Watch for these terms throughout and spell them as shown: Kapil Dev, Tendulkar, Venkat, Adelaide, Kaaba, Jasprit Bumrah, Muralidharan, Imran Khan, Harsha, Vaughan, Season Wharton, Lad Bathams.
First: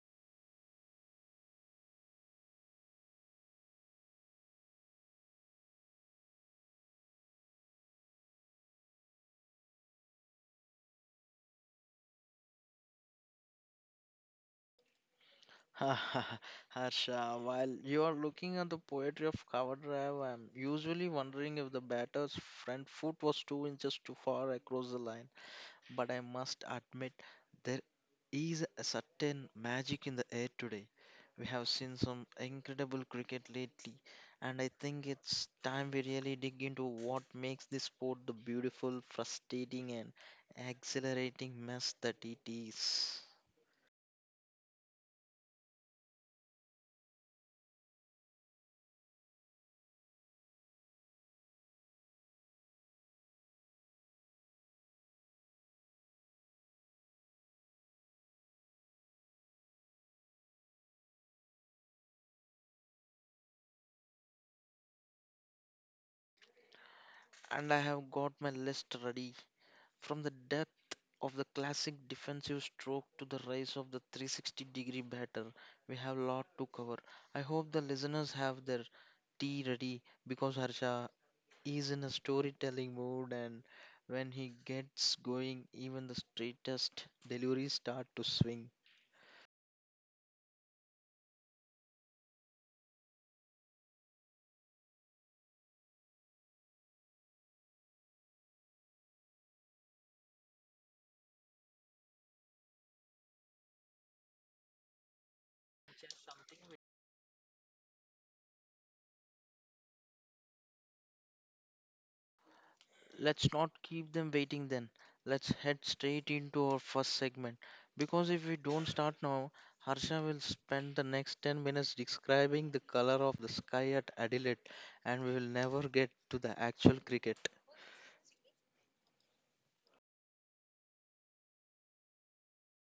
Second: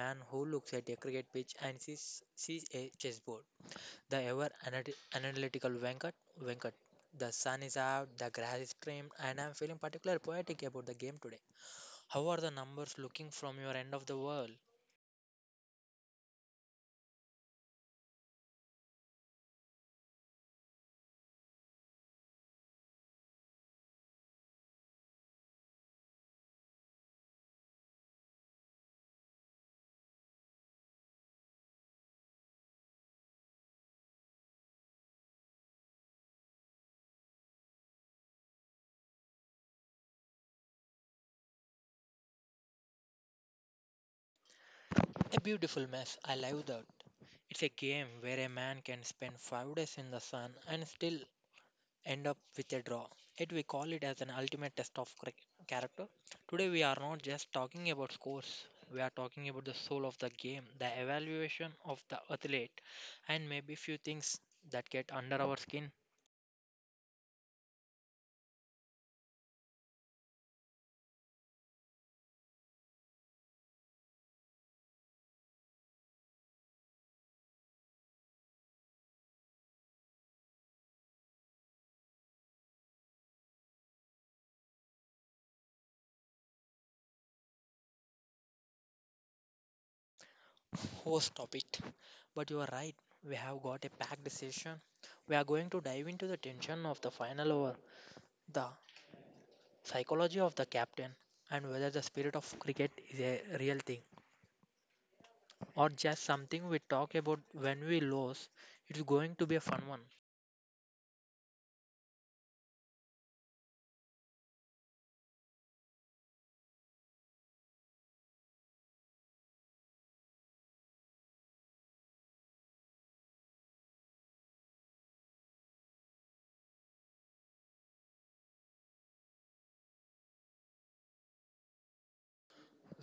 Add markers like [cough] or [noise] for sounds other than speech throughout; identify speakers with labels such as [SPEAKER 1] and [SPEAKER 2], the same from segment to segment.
[SPEAKER 1] man who looks at a cricket pitch and sees a chessboard. The ever analytical Venkat. The sun is out, the grass is trimmed, and I'm feeling particularly poetic about the game today. How are the numbers looking from your end of the world?
[SPEAKER 2] [laughs] Harsha, while you are looking at the poetry of cover drive, I'm usually wondering if the batter's front foot was 2 inches too far across the line. But I must admit, there is a certain magic in the air today. We have seen some incredible cricket lately, and I think it's time we really dig into what makes this sport the beautiful, frustrating, and exhilarating mess that it is.
[SPEAKER 1] A beautiful mess, I love that. It's a game where a man can spend 5 days in the sun and still end up with a draw. Yet we call it as an ultimate test of character. Today we are not just talking about scores, we are talking about the soul of the game, the evaluation of the athlete, and maybe few things that get under our skin.
[SPEAKER 2] And I have got my list ready. From the depth of the classic defensive stroke to the rise of the 360-degree batter, we have a lot to cover. I hope the listeners have their tea ready because Harsha is in a storytelling mood, and when he gets going even the straightest deliveries start to swing.
[SPEAKER 1] Oh, stop it. But you are right, we have got a packed session. We are going to dive into the tension of the final over, the psychology of the captain, and whether the spirit of cricket is a real thing, or just something we talk about when we lose. It's going to be a fun one.
[SPEAKER 2] Let's not keep them waiting then. Let's head straight into our first segment. Because if we don't start now, Harsha will spend the next 10 minutes describing the color of the sky at Adelaide, and we will never get to the actual cricket.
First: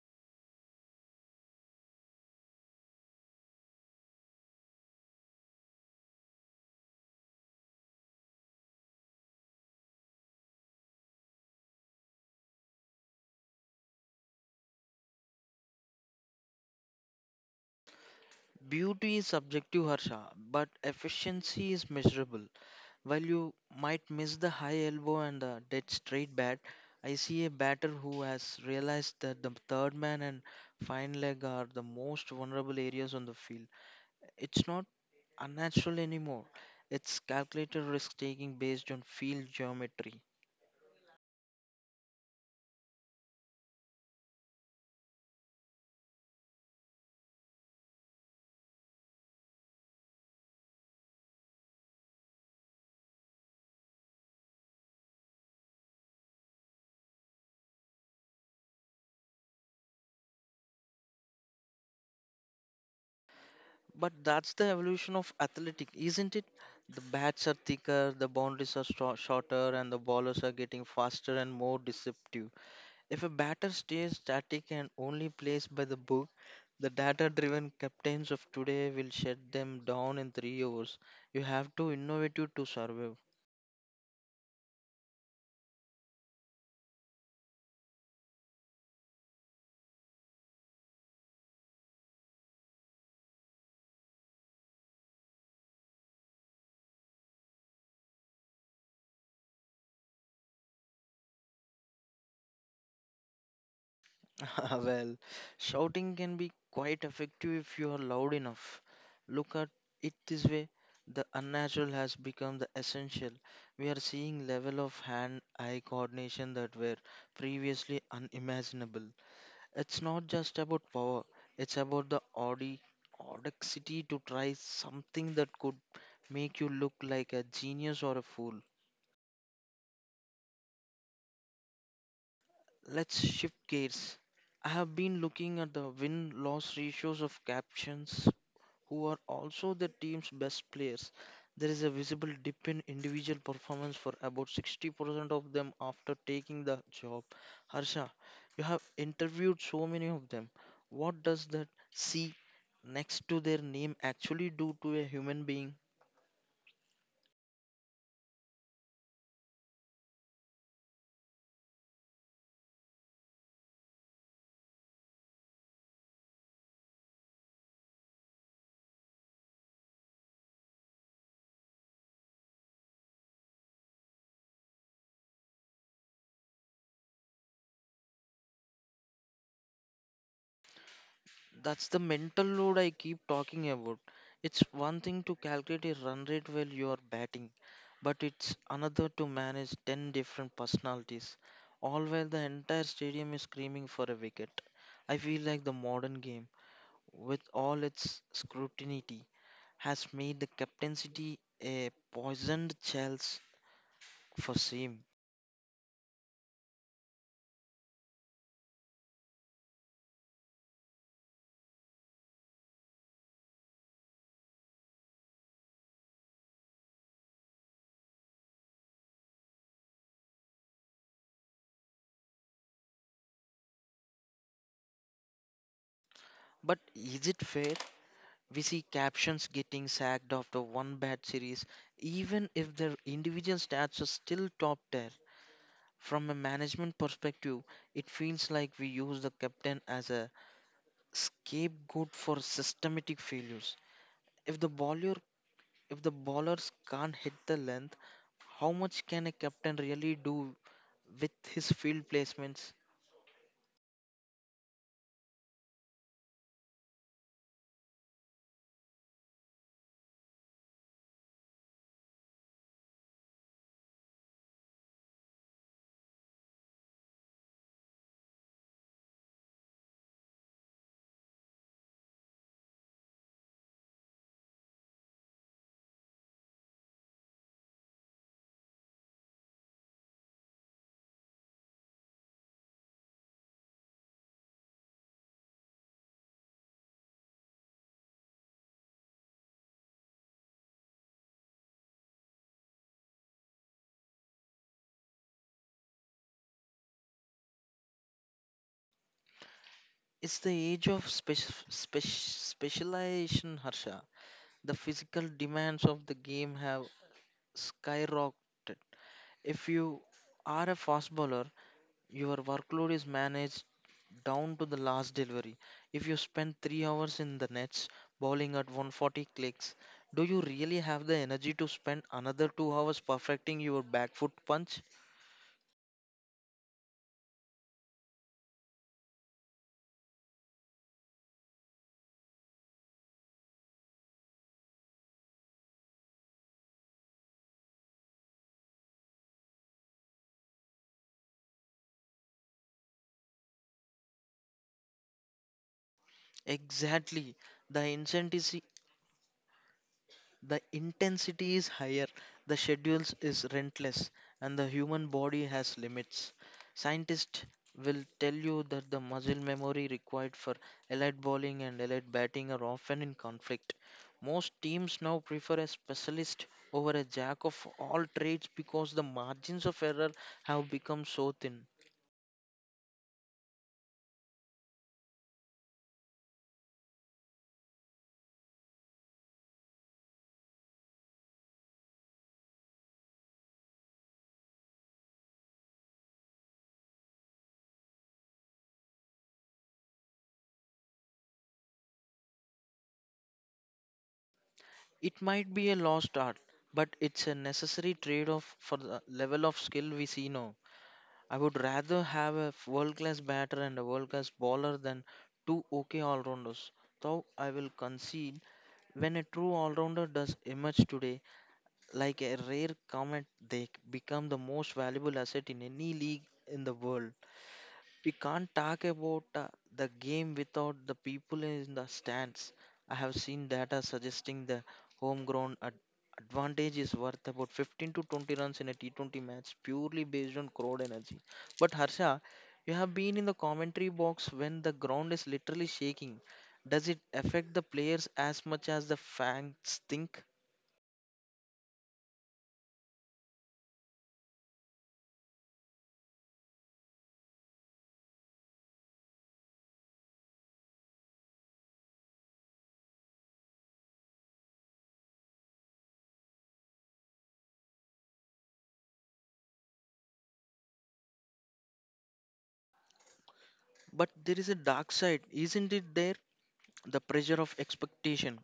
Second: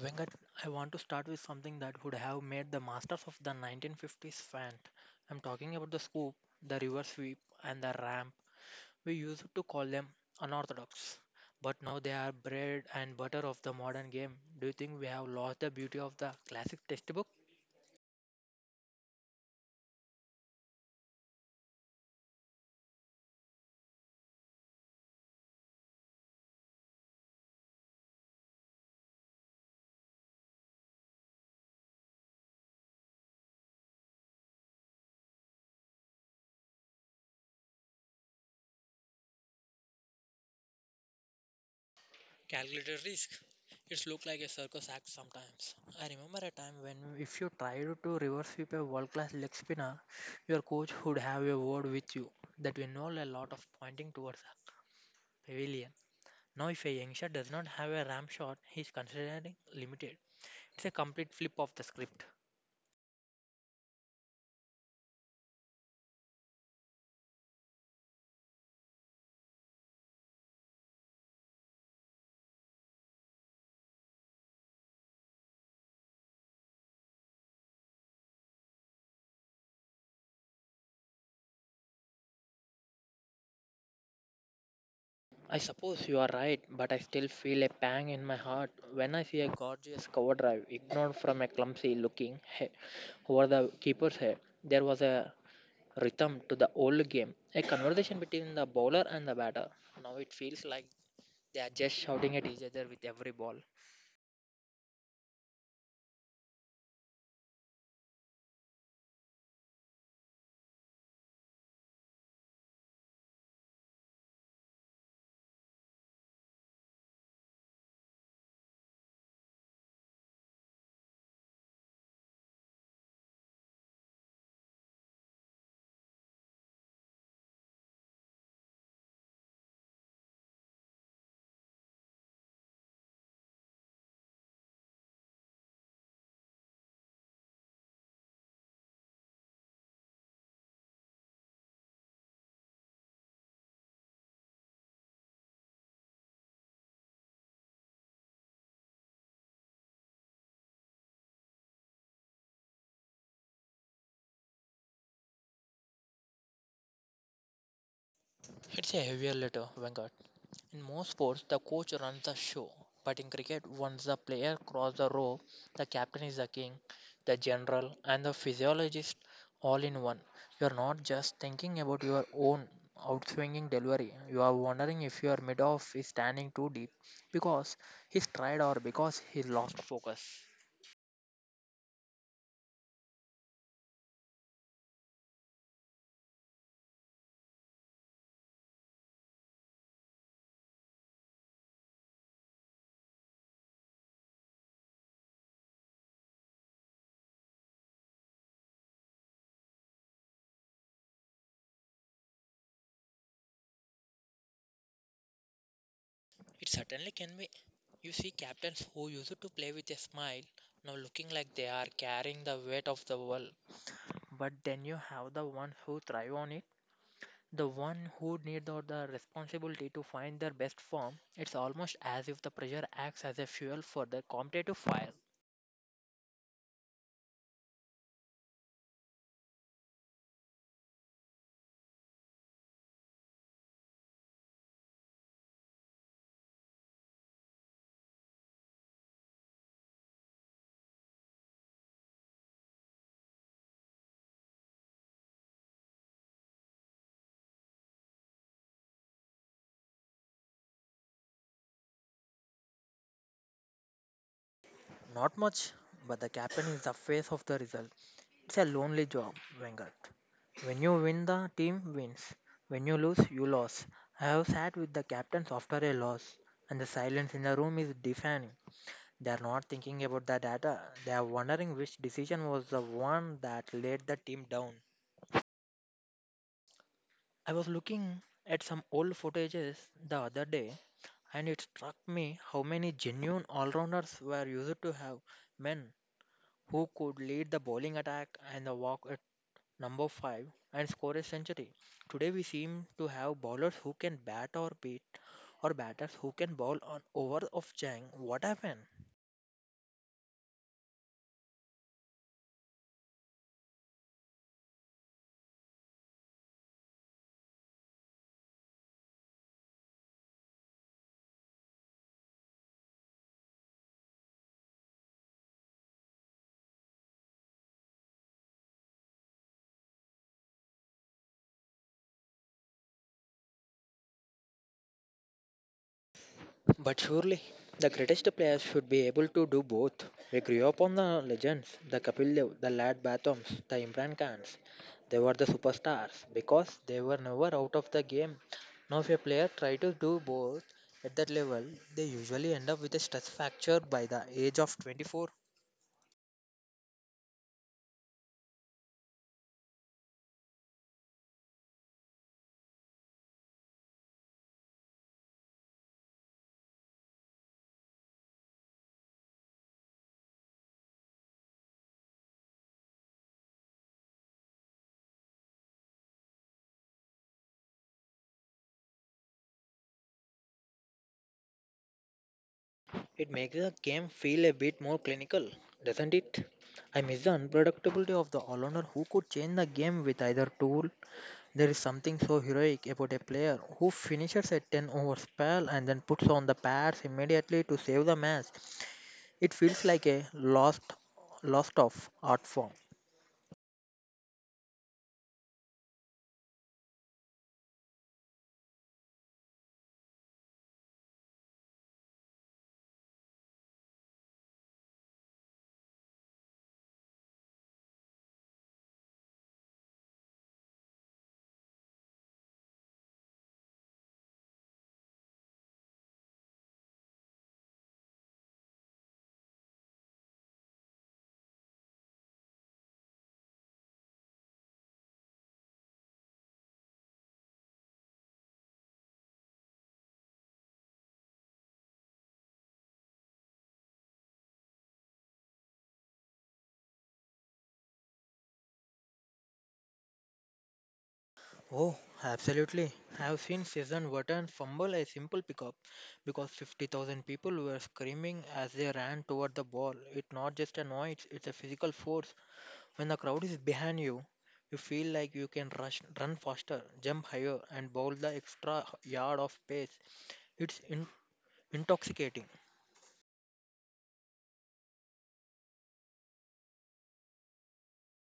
[SPEAKER 1] Venkat, I want to start with something that would have made the masters of the 1950s fan. I'm talking about the scoop, the river sweep, and the ramp. We used to call them unorthodox, but now they are bread and butter of the modern game. Do you think we have lost the beauty of the classic textbook?
[SPEAKER 2] Beauty is subjective, Harsha, but efficiency is measurable. While you might miss the high elbow and the dead straight bat, I see a batter who has realized that the third man and fine leg are the most vulnerable areas on the field. It's not unnatural anymore. It's calculated risk taking based on field geometry.
[SPEAKER 1] Calculated risk. It's look like a circus act sometimes. I remember a time when if you tried to reverse sweep a world-class leg spinner, your coach would have a word with you that we know a lot of pointing towards the pavilion. Now if a youngster does not have a ram shot, he is considered limited. It's a complete flip of the script.
[SPEAKER 2] But that's the evolution of athletic, isn't it? The bats are thicker, the boundaries are shorter, and the ballers are getting faster and more deceptive. If a batter stays static and only plays by the book, the data driven captains of today will shut them down in 3 hours. You have to innovate to survive.
[SPEAKER 1] I suppose you are right, but I still feel a pang in my heart when I see a gorgeous cover drive ignored from a clumsy looking head over the keeper's head. There was a rhythm to the old game, a conversation between the bowler and the batter. Now it feels like they are just shouting at each other with every ball.
[SPEAKER 2] [laughs] Well, shouting can be quite effective if you are loud enough. Look at it this way, the unnatural has become the essential. We are seeing level of hand eye coordination that were previously unimaginable. It's not just about power, it's about the audacity to try something that could make you look like a genius or a fool. Let's shift gears. I have been looking at the win loss ratios of captions who are also the team's best players. There is a visible dip in individual performance for about 60% of them after taking the job. Harsha, you have interviewed so many of them. What does that C next to their name actually do to a human being?
[SPEAKER 1] It's a heavier letter, Venkat. In most sports, the coach runs the show, but in cricket, once the player crosses the rope, the captain is the king, the general, and the physiologist all in one. You are not just thinking about your own outswinging delivery. You are wondering if your mid-off is standing too deep because he's tried or because he lost focus.
[SPEAKER 2] That's the mental load I keep talking about. It's one thing to calculate a run rate while you are batting, but it's another to manage 10 different personalities, all while the entire stadium is screaming for a wicket. I feel like the modern game, with all its scrutiny, has made the captaincy a poisoned chalice for Seam.
[SPEAKER 1] It certainly can be. You see captains who used to play with a smile now looking like they are carrying the weight of the world. But then you have the ones who thrive on it, the one who need the responsibility to find their best form. It's almost as if the pressure acts as a fuel for the competitive fire.
[SPEAKER 2] But is it fair? We see captions getting sacked after one bad series, even if their individual stats are still top tier. From a management perspective, it feels like we use the captain as a scapegoat for systematic failures. If the bowler if the bowlers can't hit the length, how much can a captain really do with his field placements?
[SPEAKER 1] Not much, but the captain is the face of the result. It's a lonely job, Wenger. When you win, the team wins. When you lose, you lose. I have sat with the captains after a loss, and the silence in the room is deafening. They are not thinking about the data. They are wondering which decision was the one that let the team down. I was looking at some old footages the other day, and it struck me how many genuine all rounders were used to have. Men who could lead the bowling attack and the walk at number 5 and score a century. Today we seem to have bowlers who can bat or beat or batters who can bowl on over of Chang. What happened?
[SPEAKER 2] It's the age of specialization, Harsha. The physical demands of the game have skyrocketed. If you are a fast bowler, your workload is managed down to the last delivery. If you spend 3 hours in the nets bowling at 140 clicks, do you really have the energy to spend another 2 hours perfecting your back foot punch?
[SPEAKER 1] But surely the greatest players should be able to do both. We grew up on the legends, the Kapil Dev, the Lad Bathams, the Imran Khans. They were the superstars because they were never out of the game. Now, if a player tries to do both at that level, they usually end up with a stress fracture by the age of 24.
[SPEAKER 2] Exactly. The incentive The intensity is higher, the schedules is relentless, and the human body has limits. Scientists will tell you that the muscle memory required for elite bowling and elite batting are often in conflict. Most teams now prefer a specialist over a jack of all trades because the margins of error have become so thin.
[SPEAKER 1] It makes the game feel a bit more clinical, doesn't it? I miss the unpredictability of the all-rounder who could change the game with either tool. There is something so heroic about a player who finishes a 10 over spell and then puts on the pads immediately to save the match. It feels like a lost of art form.
[SPEAKER 2] It might be a lost art, but it's a necessary trade off for the level of skill we see now. I would rather have a world class batter and a world class bowler than two okay all rounders. Though I will concede when a true all rounder does emerge today, like a rare comet, they become the most valuable asset in any league in the world. We can't talk about the game without the people in the stands. I have seen data suggesting the homegrown advantage is worth about 15 to 20 runs in a T20 match purely based on crowd energy. But Harsha, you have been in the commentary box when the ground is literally shaking. Does it affect the players as much as the fans think?
[SPEAKER 1] Oh, absolutely. I've seen Season Wharton fumble a simple pickup because 50,000 people were screaming as they ran toward the ball. It's not just a noise, it's a physical force. When the crowd is behind you, you feel like you can rush, run faster, jump higher, and bowl the extra yard of pace. It's intoxicating.
[SPEAKER 2] But there is a dark side, isn't it there? The pressure of expectation.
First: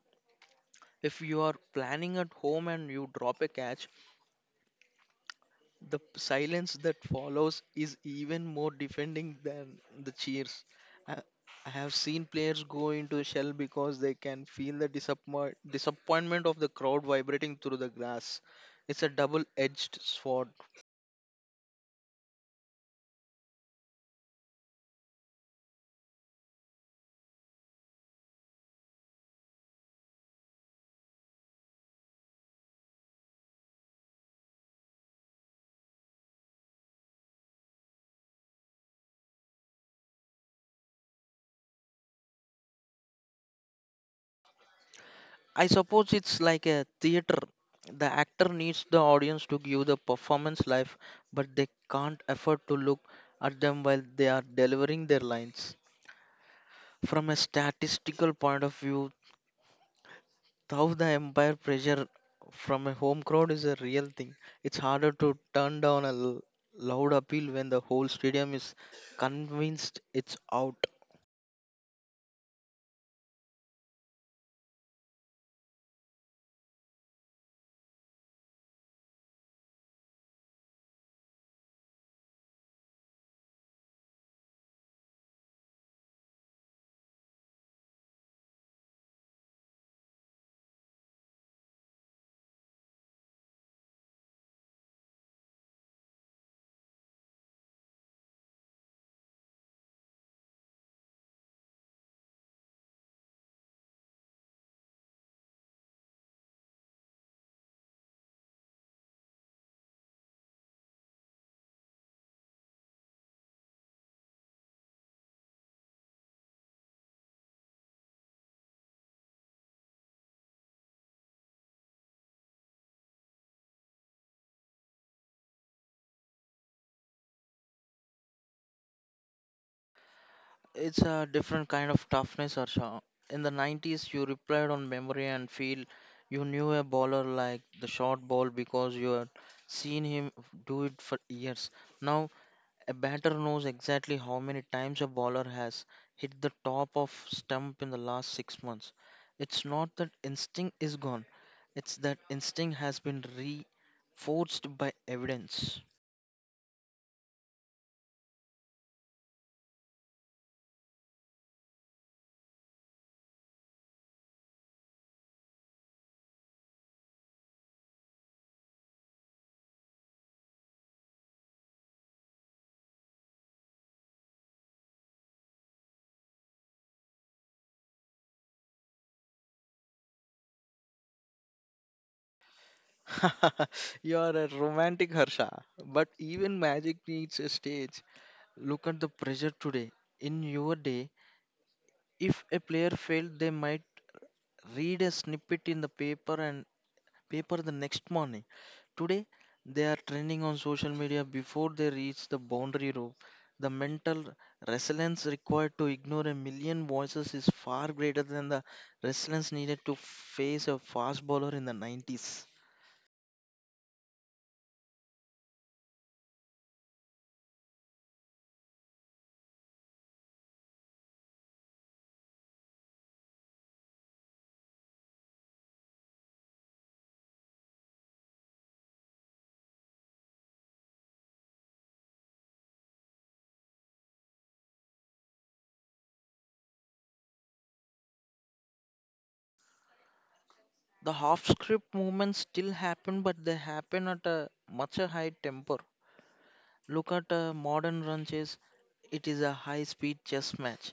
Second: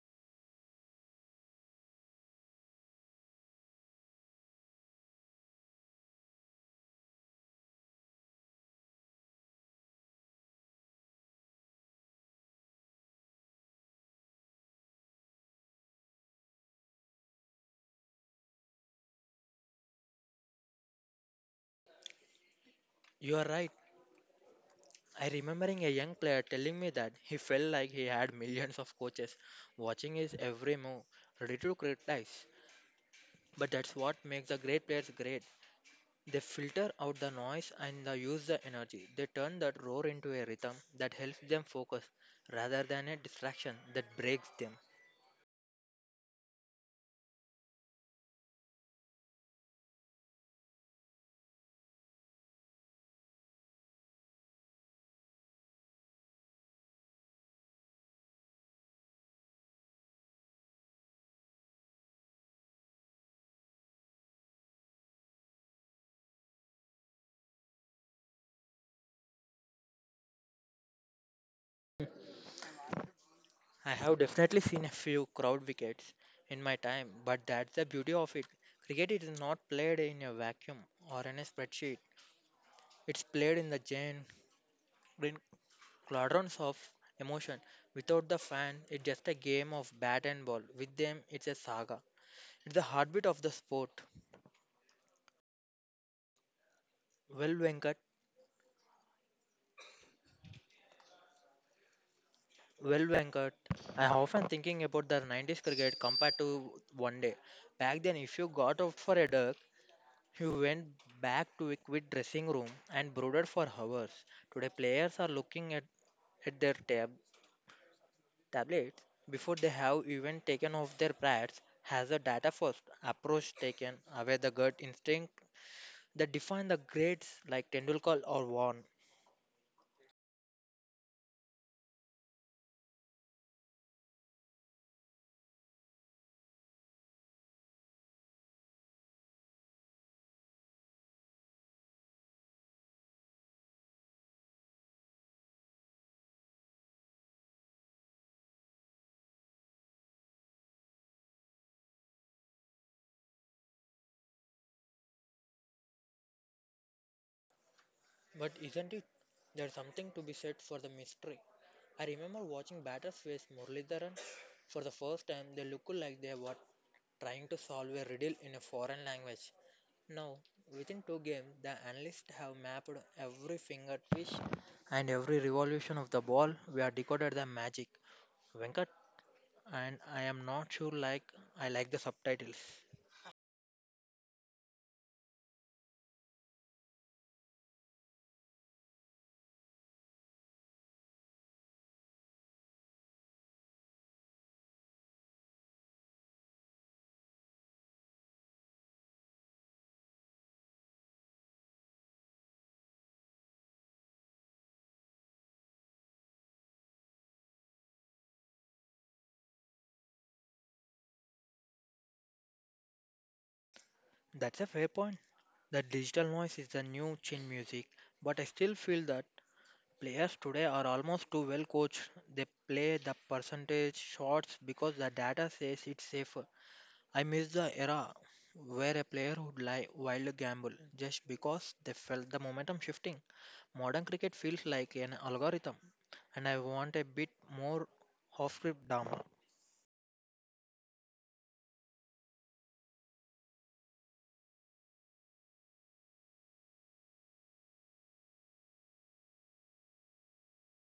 [SPEAKER 2] If you are planning at home and you drop a catch, the silence that follows is even more defending than the cheers. I, I have seen players go into a shell because they can feel the disappointment of the crowd vibrating through the glass. It's a double edged sword.
[SPEAKER 1] You are right. I remembering a young player telling me that he felt like he had [laughs] millions of coaches watching his every move, ready to criticize. But that's what makes the great players great. They filter out the noise and they use the energy. They turn that roar into a rhythm that helps them focus rather than a distraction that breaks them.
[SPEAKER 2] I suppose it's like a theater. The actor needs the audience to give the performance life, but they can't afford to look at them while they are delivering their lines. From a statistical point of view, how the empire pressure from a home crowd is a real thing. It's harder to turn down a loud appeal when the whole stadium is convinced it's out.
[SPEAKER 1] I have definitely seen a few crowd wickets in my time, but that's the beauty of it. Cricket is not played in a vacuum or in a spreadsheet. It's played in the Jane in cauldrons of emotion. Without the fan, it's just a game of bat and ball. With them, it's a saga. It's the heartbeat of the sport. Well, Venkat, well, Venkat. I'm often thinking about the 90s cricket compared to one day. Back then, if you got out for a duck, you went back to a quiet dressing room and brooded for hours. Today, players are looking at their Tablets, before they have even taken off their pads, has a data first approach taken away the gut instinct that define the grades like Tendulkar or Vaughan.
[SPEAKER 2] It's a different kind of toughness, Arsha. In the 90s, you replied on memory and feel, you knew a bowler like the short ball because you had seen him do it for years. Now a batter knows exactly how many times a bowler has hit the top of stump in the last 6 months. It's not that instinct is gone, it's that instinct has been reinforced by evidence.
[SPEAKER 1] But isn't it there's something to be said for the mystery? I remember watching batters face Muralidharan for the first time. They looked like they were trying to solve a riddle in a foreign language. Now, within two games, the analysts have mapped every finger twitch and every revolution of the ball. We have decoded the magic. Venkat, and I am not sure like I like the subtitles.
[SPEAKER 2] [laughs] you are a romantic Harsha, but even magic needs a stage. Look at the pressure today. In your day, if a player failed, they might read a snippet in the paper and paper the next morning. Today, they are trending on social media before they reach the boundary rope. The mental resilience required to ignore a million voices is far greater than the resilience needed to face a fast bowler in the 90s.
[SPEAKER 1] That's a fair point. The digital noise is the new chin music, but I still feel that players today are almost too well coached. They play the percentage shots because the data says it's safer. I miss the era where a player would lie wild gamble just because they felt the momentum shifting. Modern cricket feels like an algorithm, and I want a bit more off-script drama.
[SPEAKER 2] The half script movements still happen, but they happen at a much a high tempo. Look at a modern run chase, it is a high speed chess match.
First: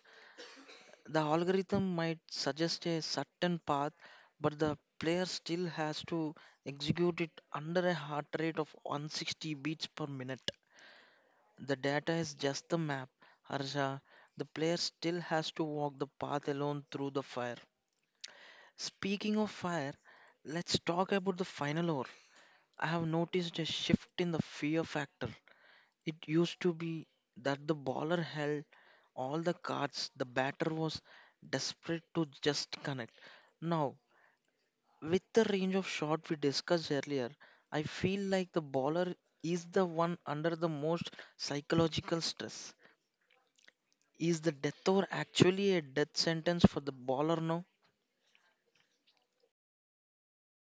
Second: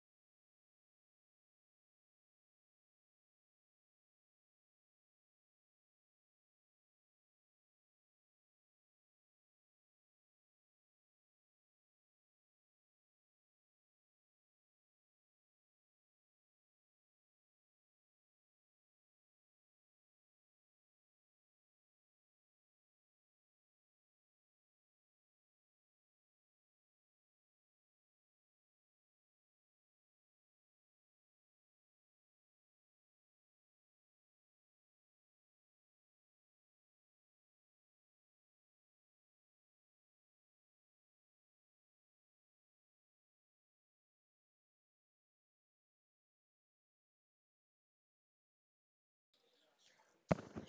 [SPEAKER 2] The algorithm might suggest a certain path, but the player still has to execute it under a heart rate of 160 beats per minute. The data is just the map, Harsha. The player still has to walk the path alone through the fire. Speaking of fire, let's talk about the final hour. I have noticed a shift in the fear factor. It used to be that the bowler held all the cards, the batter was desperate to just connect. Now, with the range of shot we discussed earlier, I feel like the bowler is the one under the most psychological stress. Is the death over actually a death sentence for the bowler now?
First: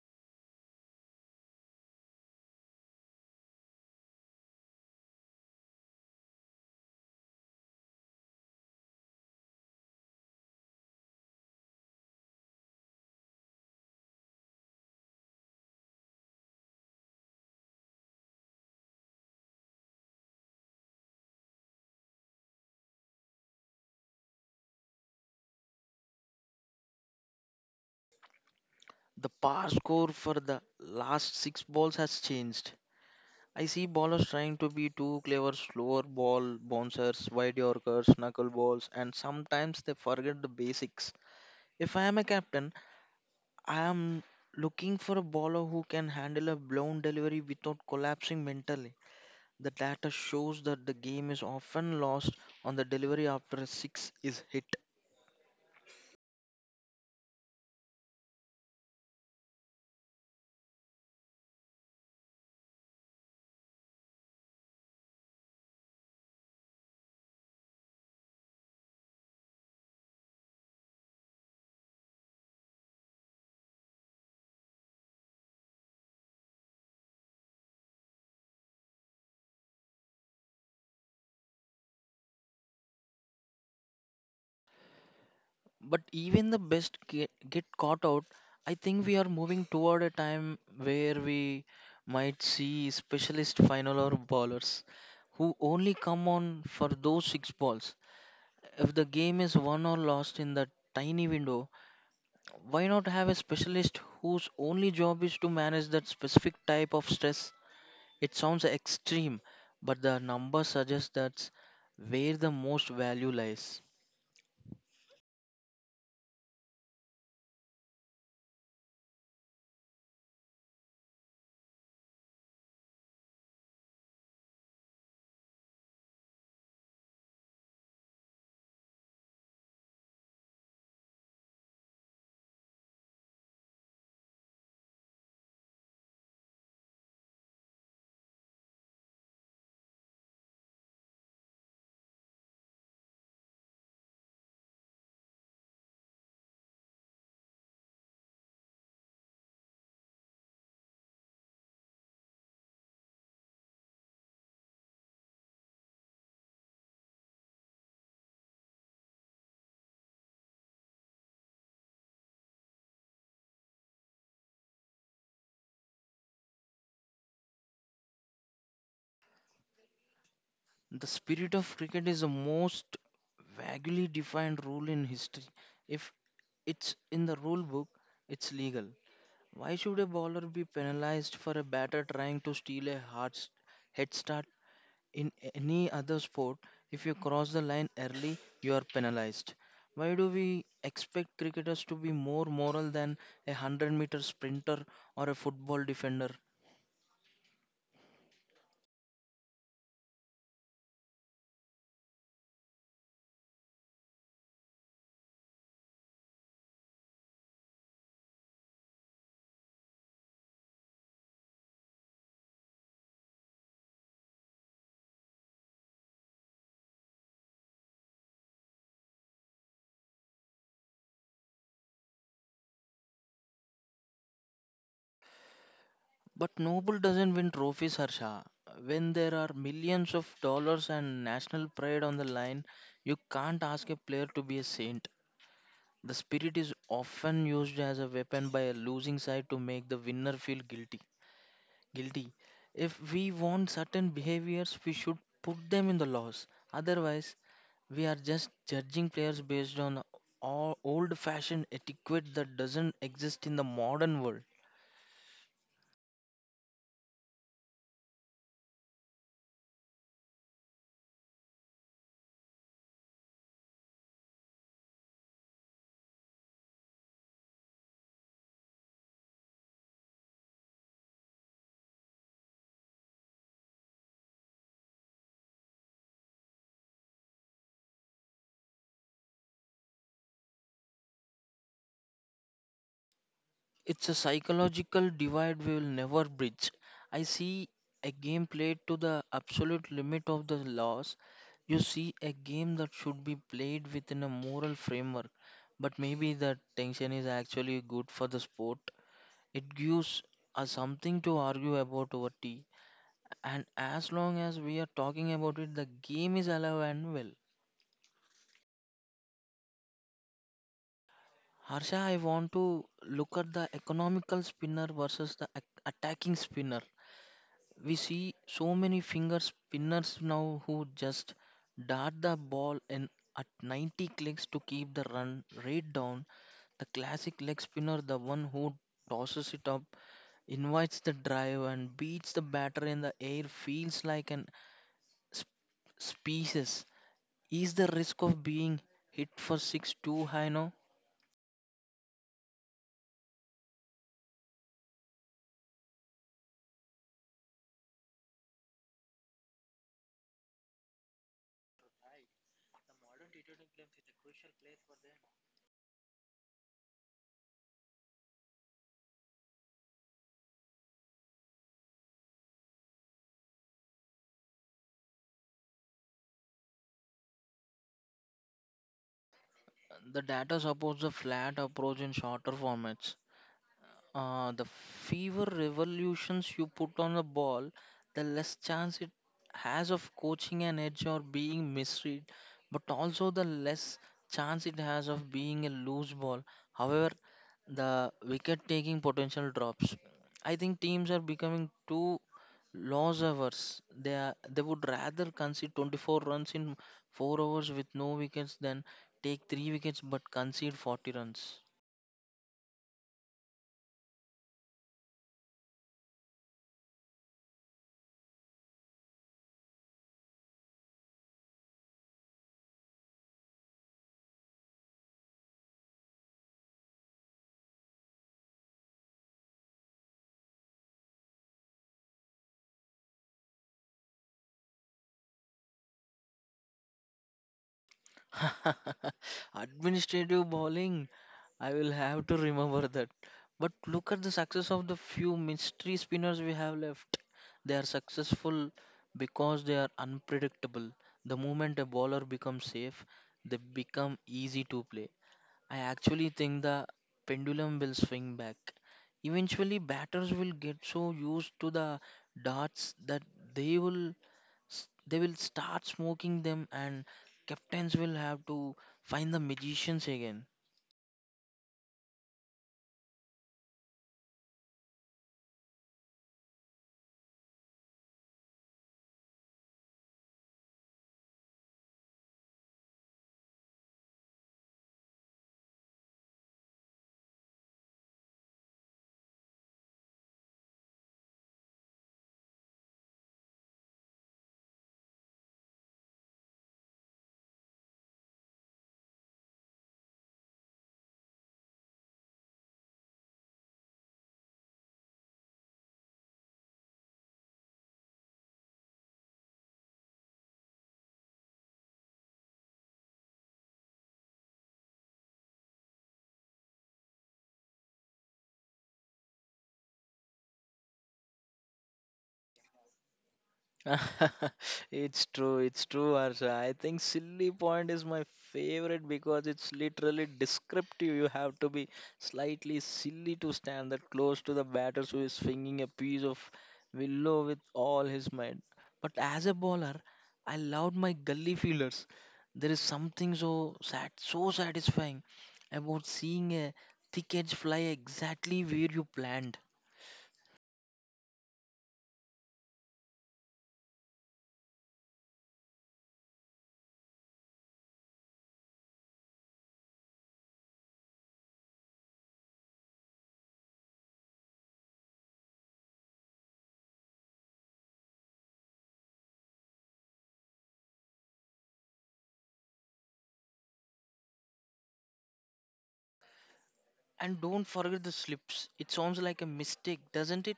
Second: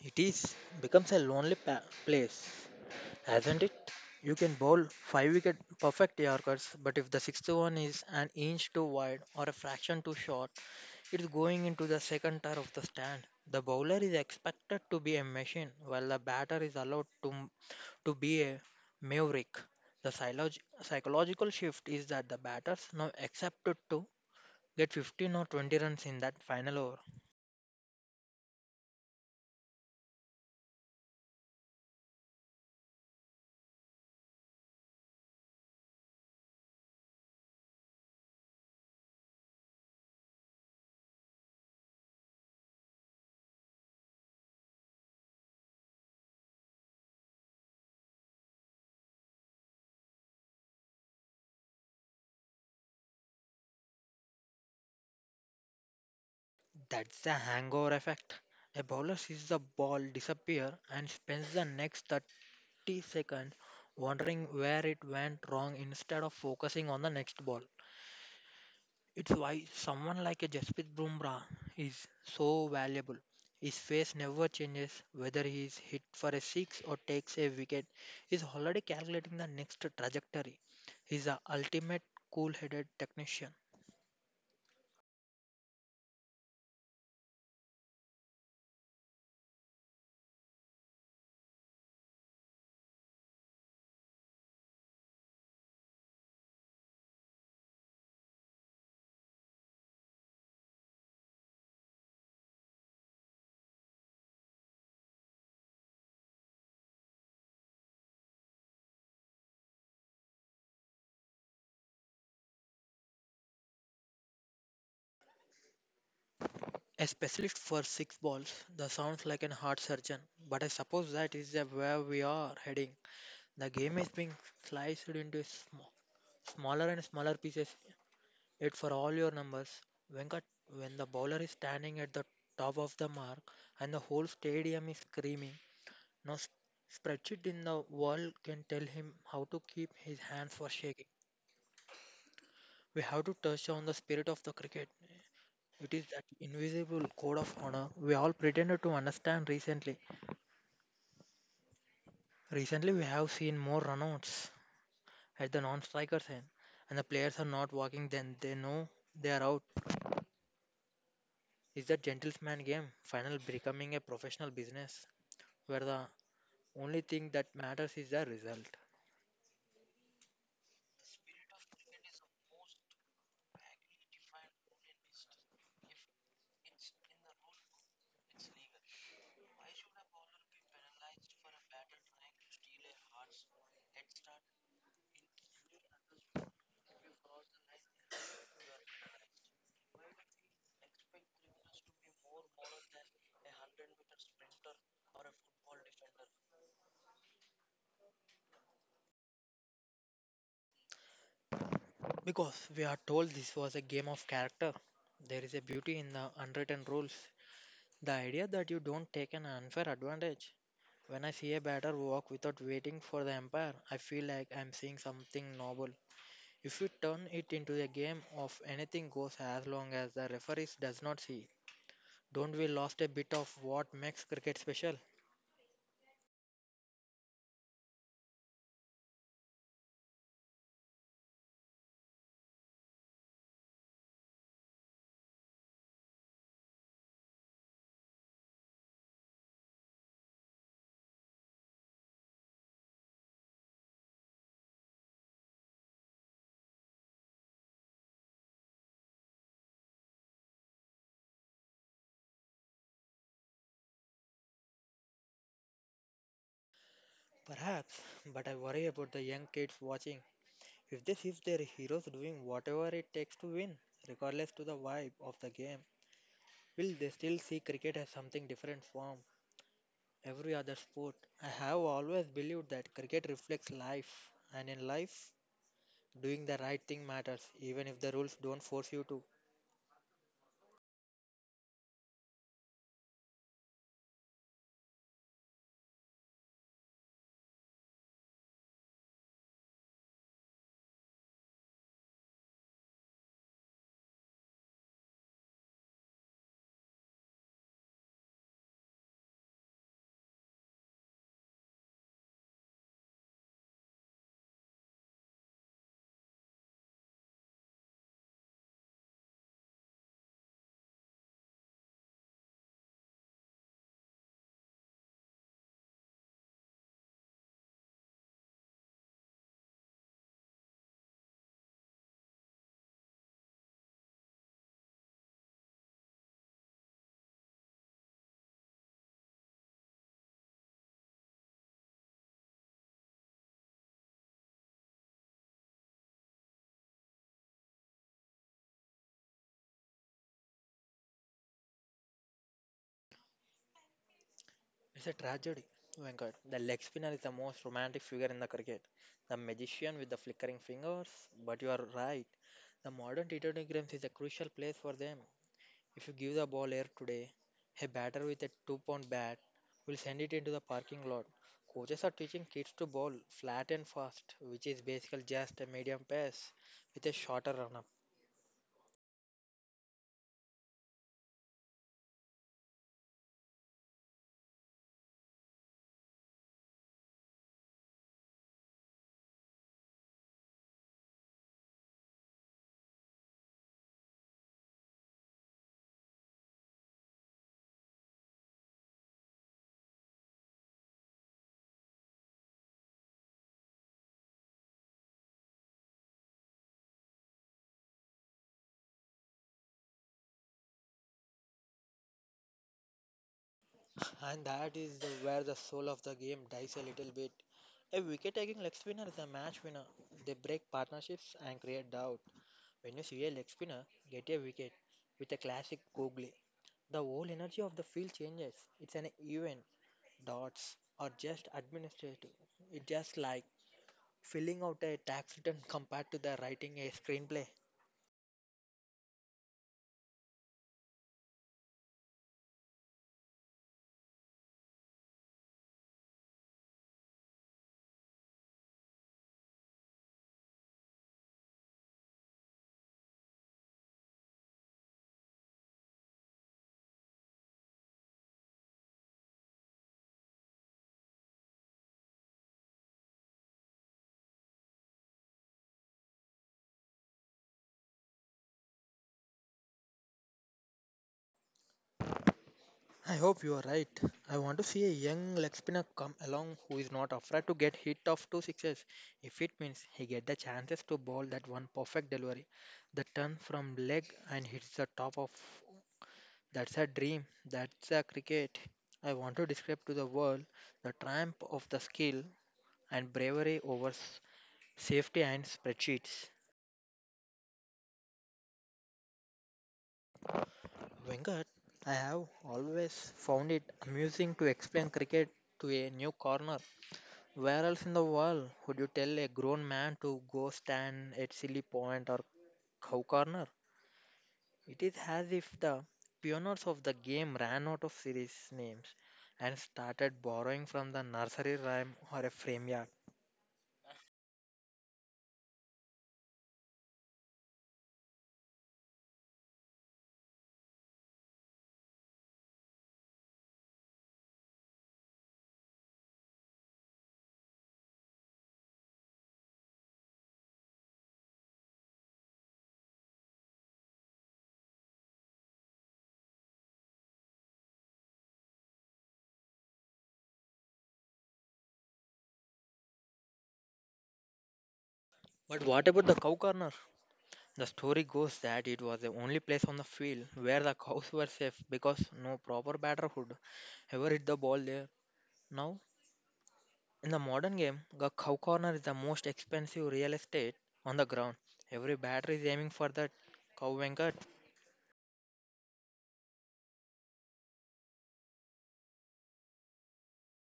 [SPEAKER 1] It is becomes a lonely place, hasn't it? You can bowl five wicket perfect Yorkers, but if the sixth one is an inch too wide or a fraction too short, it's going into the second tier of the stand. The bowler is expected to be a machine, while the batter is allowed to to be a maverick. The psychological shift is that the batters now accepted to get 15 or 20 runs in that final over.
[SPEAKER 2] The par score for the last six balls has changed. I see ballers trying to be too clever, slower ball bouncers, wide yorkers, knuckleballs, and sometimes they forget the basics. If I am a captain, I am looking for a bowler who can handle a blown delivery without collapsing mentally. The data shows that the game is often lost on the delivery after a six is hit.
[SPEAKER 1] That's the hangover effect. A bowler sees the ball disappear and spends the next 30 seconds wondering where it went wrong instead of focusing on the next ball. It's why someone like a Jasprit Bumrah is so valuable. His face never changes whether he is hit for a six or takes a wicket. He's already calculating the next trajectory. He's the ultimate cool-headed technician.
[SPEAKER 2] But even the best get caught out. I think we are moving toward a time where we might see specialist final or bowlers who only come on for those six balls. If the game is won or lost in that tiny window, why not have a specialist whose only job is to manage that specific type of stress? It sounds extreme, but the numbers suggest that's where the most value lies.
[SPEAKER 1] A specialist for six balls. That sounds like a heart surgeon, but I suppose that is the where we are heading. The game is being sliced into smaller and smaller pieces. It for all your numbers. Venkat, when the bowler is standing at the top of the mark and the whole stadium is screaming, no spreadsheet in the world can tell him how to keep his hands for shaking. We have to touch on the spirit of the cricket. It is that invisible code of honor we all pretended to understand recently. Recently, we have seen more runouts at the non-strikers end, and the players are not walking. Then they know they are out. Is that gentleman game finally becoming a professional business where the only thing that matters is the result?
[SPEAKER 2] The spirit of cricket is the most vaguely defined rule in history. If it's in the rule book, it's legal. Why should a bowler be penalized for a batter trying to steal a hard head start in any other sport? If you cross the line early, you are penalized. Why do we expect cricketers to be more moral than a 100-meter sprinter or a football defender?
[SPEAKER 1] Because we are told this was a game of character. There is a beauty in the unwritten rules. The idea that you don't take an unfair advantage. When I see a batter walk without waiting for the umpire, I feel like I'm seeing something novel. If you turn it into a game of anything goes as long as the referees does not see, don't we lost a bit of what makes cricket special?
[SPEAKER 2] But Noble doesn't win trophies, Harsha. When there are millions of dollars and national pride on the line, you can't ask a player to be a saint. The spirit is often used as a weapon by a losing side to make the winner feel guilty. Guilty. If we want certain behaviors, we should put them in the laws. Otherwise, we are just judging players based on old fashioned etiquette that doesn't exist in the modern world.
[SPEAKER 1] Perhaps, but I worry about the young kids watching. If they see their heroes doing whatever it takes to win, regardless to the vibe of the game, will they still see cricket as something different form every other sport. I have always believed that cricket reflects life, and in life, doing the right thing matters, even if the rules don't force you to.
[SPEAKER 2] It's a psychological divide we will never bridge. I see a game played to the absolute limit of the laws. You see a game that should be played within a moral framework, but maybe that tension is actually good for the sport. It gives us something to argue about over tea, and as long as we are talking about it, the game is alive and well. Harsha, I want to look at the economical spinner versus the attacking spinner. We see so many finger spinners now who just dart the ball in at 90 clicks to keep the run rate down. The classic leg spinner, the one who tosses it up, invites the drive and beats the batter in the air, feels like an sp- species. Is the risk of being hit for six too high now?
[SPEAKER 1] It's a tragedy. Venkat, the leg spinner is the most romantic figure in the cricket, the magician with the flickering fingers. But you are right, the modern T20 games is a crucial place for them. If you give the ball air today, a batter with a 2 pound bat will send it into the parking lot. Coaches are teaching kids to bowl flat and fast, which is basically just a medium pace with a shorter run up.
[SPEAKER 2] The data supports the flat approach in shorter formats. The fewer revolutions you put on a ball, the less chance it has of coaching an edge or being misread, but also the less chance it has of being a loose ball. However, the wicket taking potential drops. I think teams are becoming too loss averse. They would rather concede 24 runs in 4 overs with no wickets than take 3 wickets but concede 40 runs.
[SPEAKER 1] And that is where the soul of the game dies a little bit. A wicket taking leg spinner is a match winner. They break partnerships and create doubt. When you see a leg spinner get a wicket with a classic googly, the whole energy of the field changes. It's an event. Dots are just administrative. It's just like filling out a tax return compared to the writing a screenplay.
[SPEAKER 2] [laughs] Administrative bowling, I will have to remember that. But look at the success of the few mystery spinners we have left. They are successful because they are unpredictable. The moment a bowler becomes safe, they become easy to play. I actually think the pendulum will swing back. Eventually, batters will get so used to the darts that they will they will start smoking them and captains will have to find the magicians again.
[SPEAKER 1] I hope you are right. I want to see a young leg spinner come along who is not afraid to get hit of two sixes if it means he get the chances to bowl that one perfect delivery that turns from leg and hits the top of. That's a dream. That's a cricket. I want to describe to the world the triumph of the skill and bravery over safety and spreadsheets. Venkat, I have always found it amusing to explain cricket to a new corner. Where else in the world would you tell a grown man to go stand at silly point or cow corner? It is as if the pioneers of the game ran out of series names and started borrowing from the nursery rhyme or a frame yard.
[SPEAKER 2] [laughs] It's true, Harsha. I think silly point is my favorite because it's literally descriptive. You have to be slightly silly to stand that close to the batter who is swinging a piece of willow with all his might. But as a bowler, I loved my gully feelers. There is something so sad, so satisfying about seeing a thick edge fly exactly where you planned.
[SPEAKER 1] But what about the cow corner? The story goes that it was the only place on the field where the cows were safe because no proper batter could ever hit the ball there. Now in the modern game, the cow corner is the most expensive real estate on the ground. Every batter is aiming for that cow, Venkat.
[SPEAKER 2] And don't forget the slips. It sounds like a mistake, doesn't it?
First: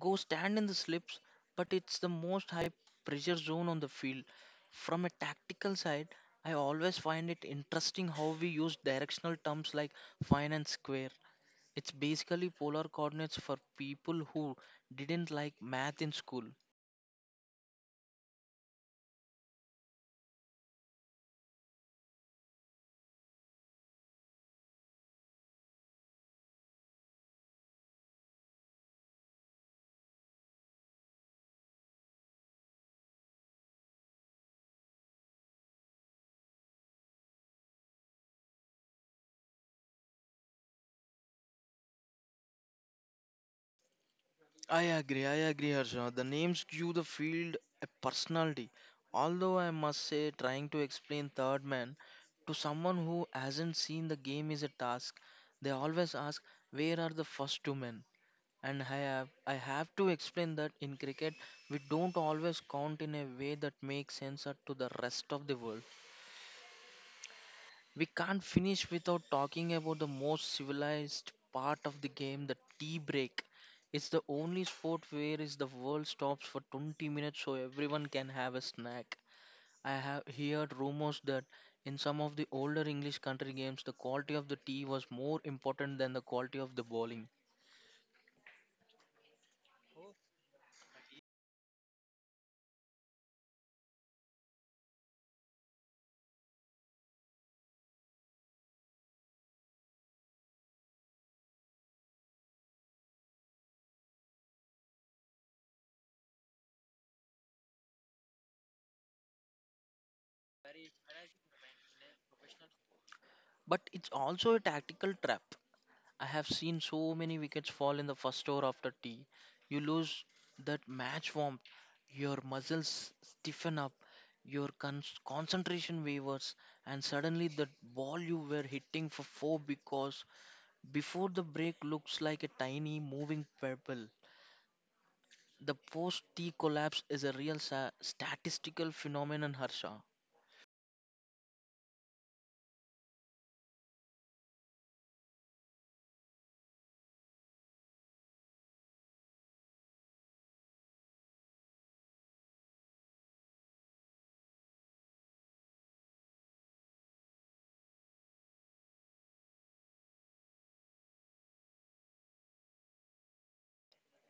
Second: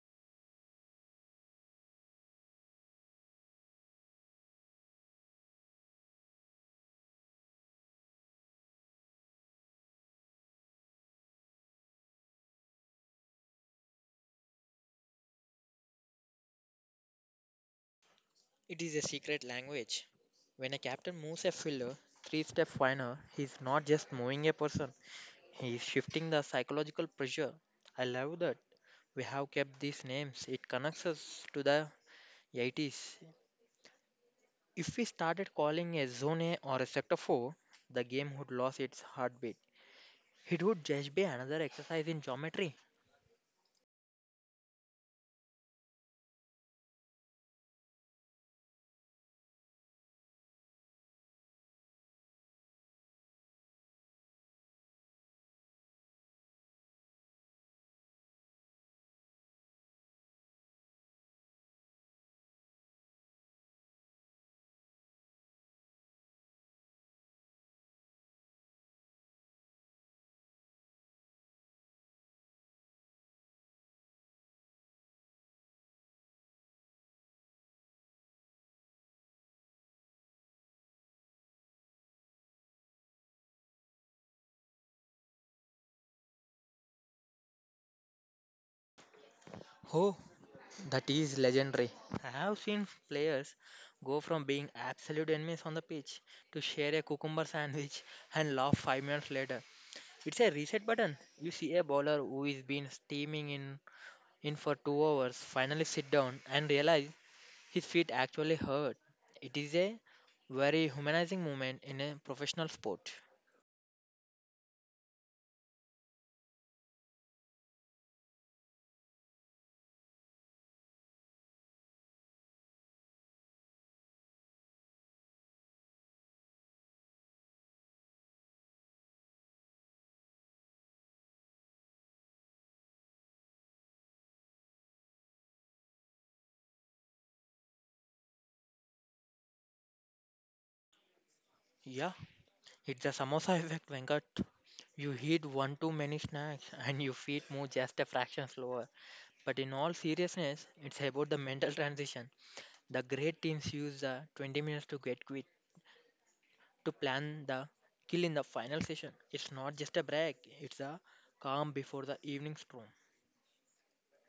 [SPEAKER 2] Go stand in the slips, but it's the most high pressure zone on the field. From a tactical side, I always find it interesting how we use directional terms like fine and square. It's basically polar coordinates for people who didn't like math in school.
[SPEAKER 1] It is a secret language. When a captain moves a fielder three steps finer, he is not just moving a person, he is shifting the psychological pressure. I love that. We have kept these names. It connects us to the 80s. If we started calling a zone A or a sector 4, the game would lose its heartbeat. It would just be another exercise in geometry.
[SPEAKER 2] I agree, Harsha. The names give the field a personality. Although I must say, trying to explain Third Man to someone who hasn't seen the game is a task. They always ask, "Where are the first two men?" And I have to explain that in cricket, we don't always count in a way that makes sense to the rest of the world. We can't finish without talking about the most civilized part of the game, the tea break. It's the only sport where is the world stops for 20 minutes so everyone can have a snack. I have heard rumors that in some of the older English country games, the quality of the tea was more important than the quality of the bowling.
[SPEAKER 1] Oh, that is legendary. I have seen players go from being absolute enemies on the pitch to share a cucumber sandwich [laughs] and laugh 5 minutes later. It's a reset button. You see a bowler who is been steaming in for 2 hours finally sit down and realize his feet actually hurt. It is a very humanizing moment in a professional sport.
[SPEAKER 2] But it's also a tactical trap. I have seen so many wickets fall in the first over after tea. You lose that match warmth, your muscles stiffen up, your concentration wavers, and suddenly that ball you were hitting for four because before the break looks like a tiny moving pebble. The post tea collapse is a real statistical phenomenon, Harsha.
[SPEAKER 1] Yeah, it's the samosa effect, Venkat. You eat one too many snacks and your feet move just a fraction slower. But in all seriousness, it's about the mental transition. The great teams use the 20 minutes to get quit, to plan the kill in the final session. It's not just a break, it's a calm before the evening storm.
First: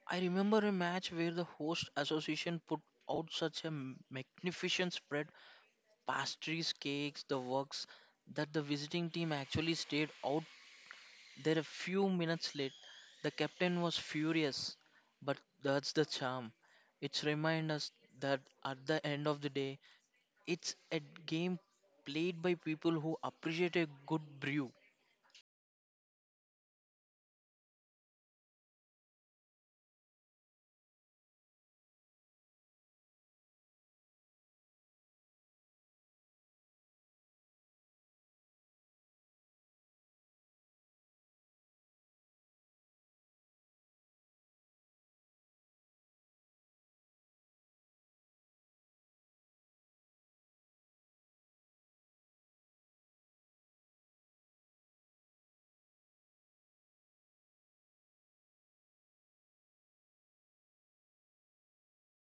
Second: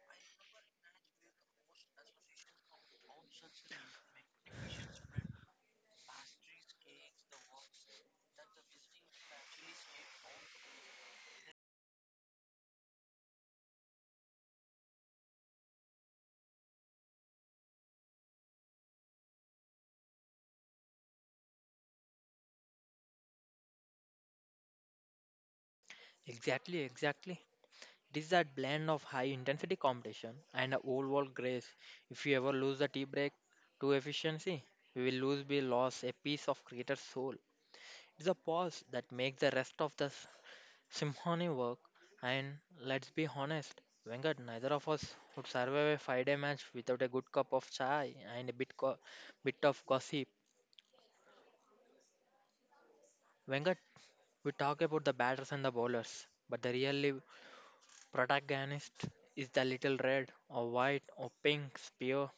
[SPEAKER 2] I remember a match where the host association put out such a magnificent spread pastries, cakes, the works that the visiting team actually stayed out there a few minutes late. The captain was furious, but that's the charm. It's remind us that at the end of the day, it's a game played by people who appreciate a good brew.
[SPEAKER 1] Exactly, exactly. It is that blend of high intensity competition and a old world grace. If you ever lose the tea break to efficiency, you will lose be lost a piece of creator's soul. It's a pause that makes the rest of the symphony work, and let's be honest, Venkat, neither of us would survive a five-day match without a good cup of chai and a bit of gossip. Venkat, we talk about the batters and the bowlers, but the really protagonist is the little red or white or pink spear.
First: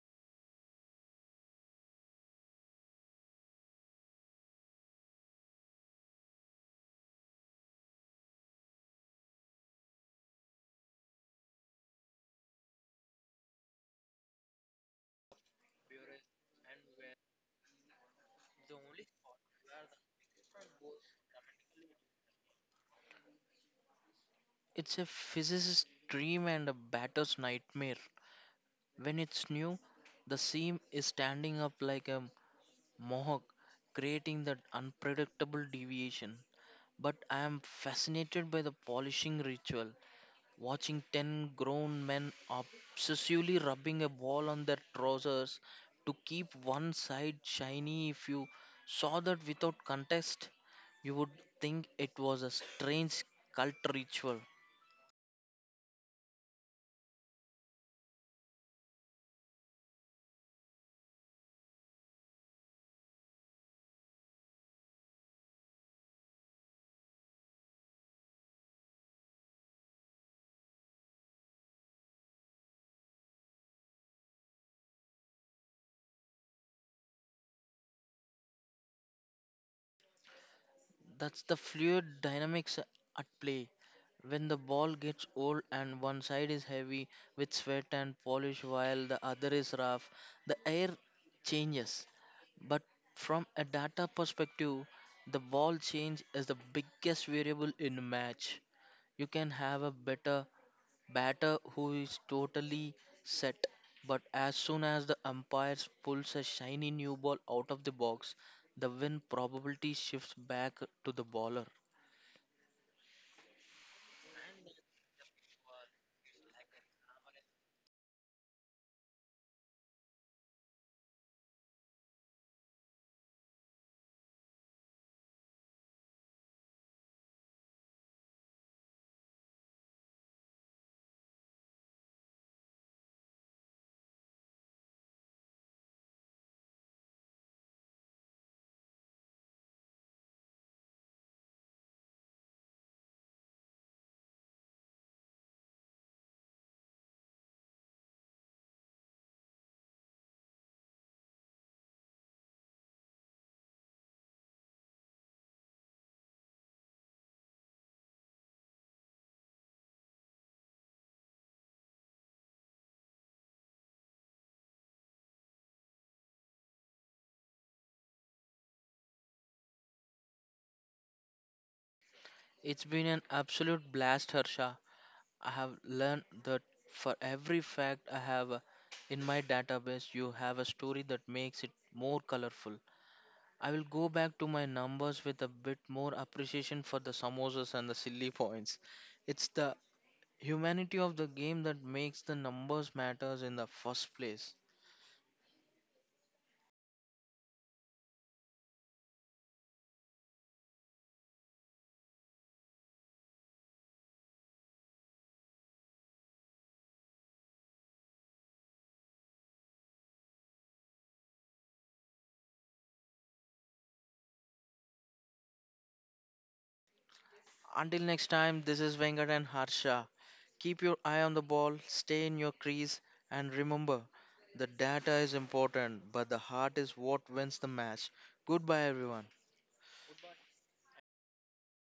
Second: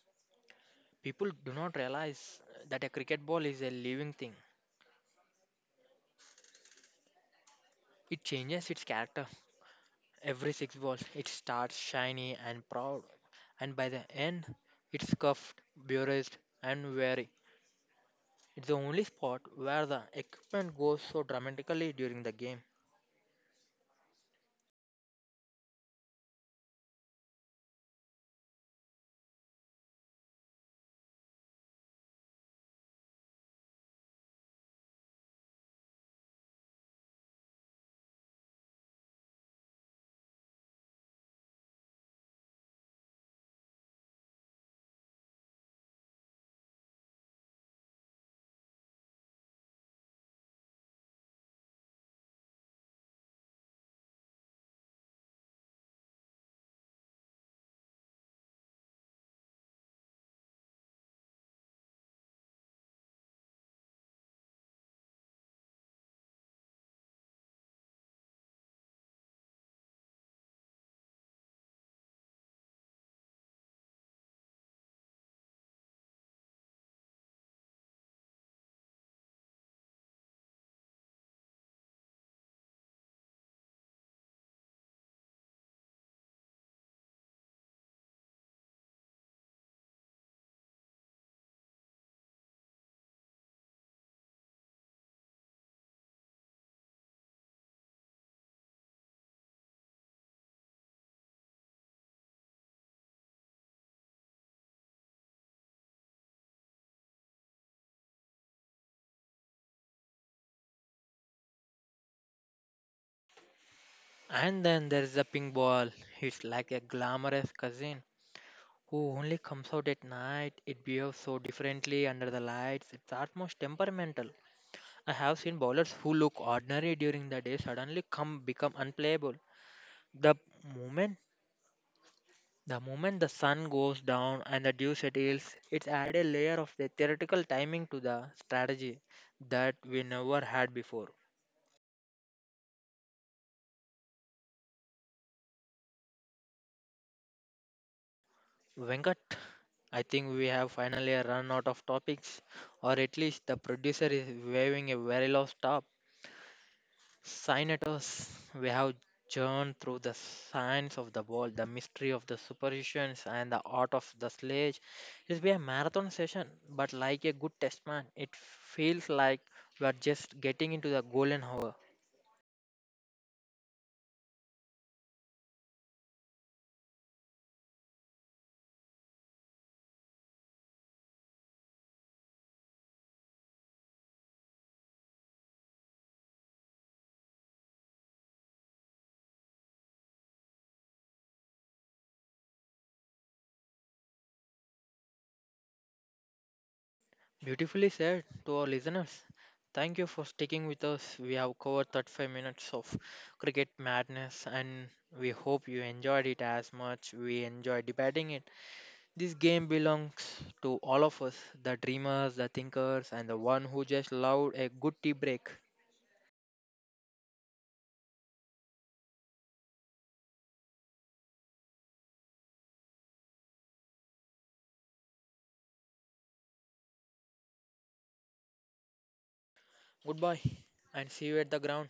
[SPEAKER 1] People do not realize that a cricket ball is a living thing. It changes its character every six balls. It starts shiny and proud, and by the end, it's cuffed, burnished, and weary. It's the only spot where the equipment goes so dramatically during the game.
[SPEAKER 2] It's a physicist's dream and a batter's nightmare. When it's new, the seam is standing up like a mohawk, creating that unpredictable deviation. But I am fascinated by the polishing ritual. Watching 10 grown men obsessively rubbing a ball on their trousers to keep one side shiny, if you saw that without contest, you would think it was a strange cult ritual. That's the fluid dynamics at play. When the ball gets old and one side is heavy with sweat and polish while the other is rough, the air changes. But from a data perspective, the ball change is the biggest variable in a match. You can have a better batter who is totally set. But as soon as the umpire pulls a shiny new ball out of the box, the win probability shifts back to the bowler.
[SPEAKER 1] And then there's the ping ball. It's like a glamorous cousin who only comes out at night. It behaves so differently under the lights. It's almost temperamental. I have seen bowlers who look ordinary during the day suddenly come become unplayable. The moment The moment the sun goes down and the dew settles, it's added a layer of the theoretical timing to the strategy that we never had before. Venkat, I think we have finally run out of topics, or at least the producer is waving a very low stop. Cynetors, we have journeyed through the science of the world, the mystery of the superstitions, and the art of the sledge. It'll be a marathon session, but like a good test man, it feels like we are just getting into the golden hour.
[SPEAKER 2] It's been an absolute blast, Harsha. I have learned that for every fact I have in my database, you have a story that makes it more colorful. I will go back to my numbers with a bit more appreciation for the samosas and the silly points. It's the humanity of the game that makes the numbers matters in the first place.
[SPEAKER 1] Beautifully said to our listeners. Thank you for sticking with us. We have covered 35 minutes of cricket madness, and we hope you enjoyed it as much we enjoyed debating it. This game belongs to all of us the dreamers, the thinkers, and the one who just loved a good tea break.
[SPEAKER 2] Until next time, this is Venkat and Harsha. Keep your eye on the ball, stay in your crease, and remember the data is important, but the heart is what wins the match. Goodbye, everyone.
[SPEAKER 1] Goodbye, and see you at the ground.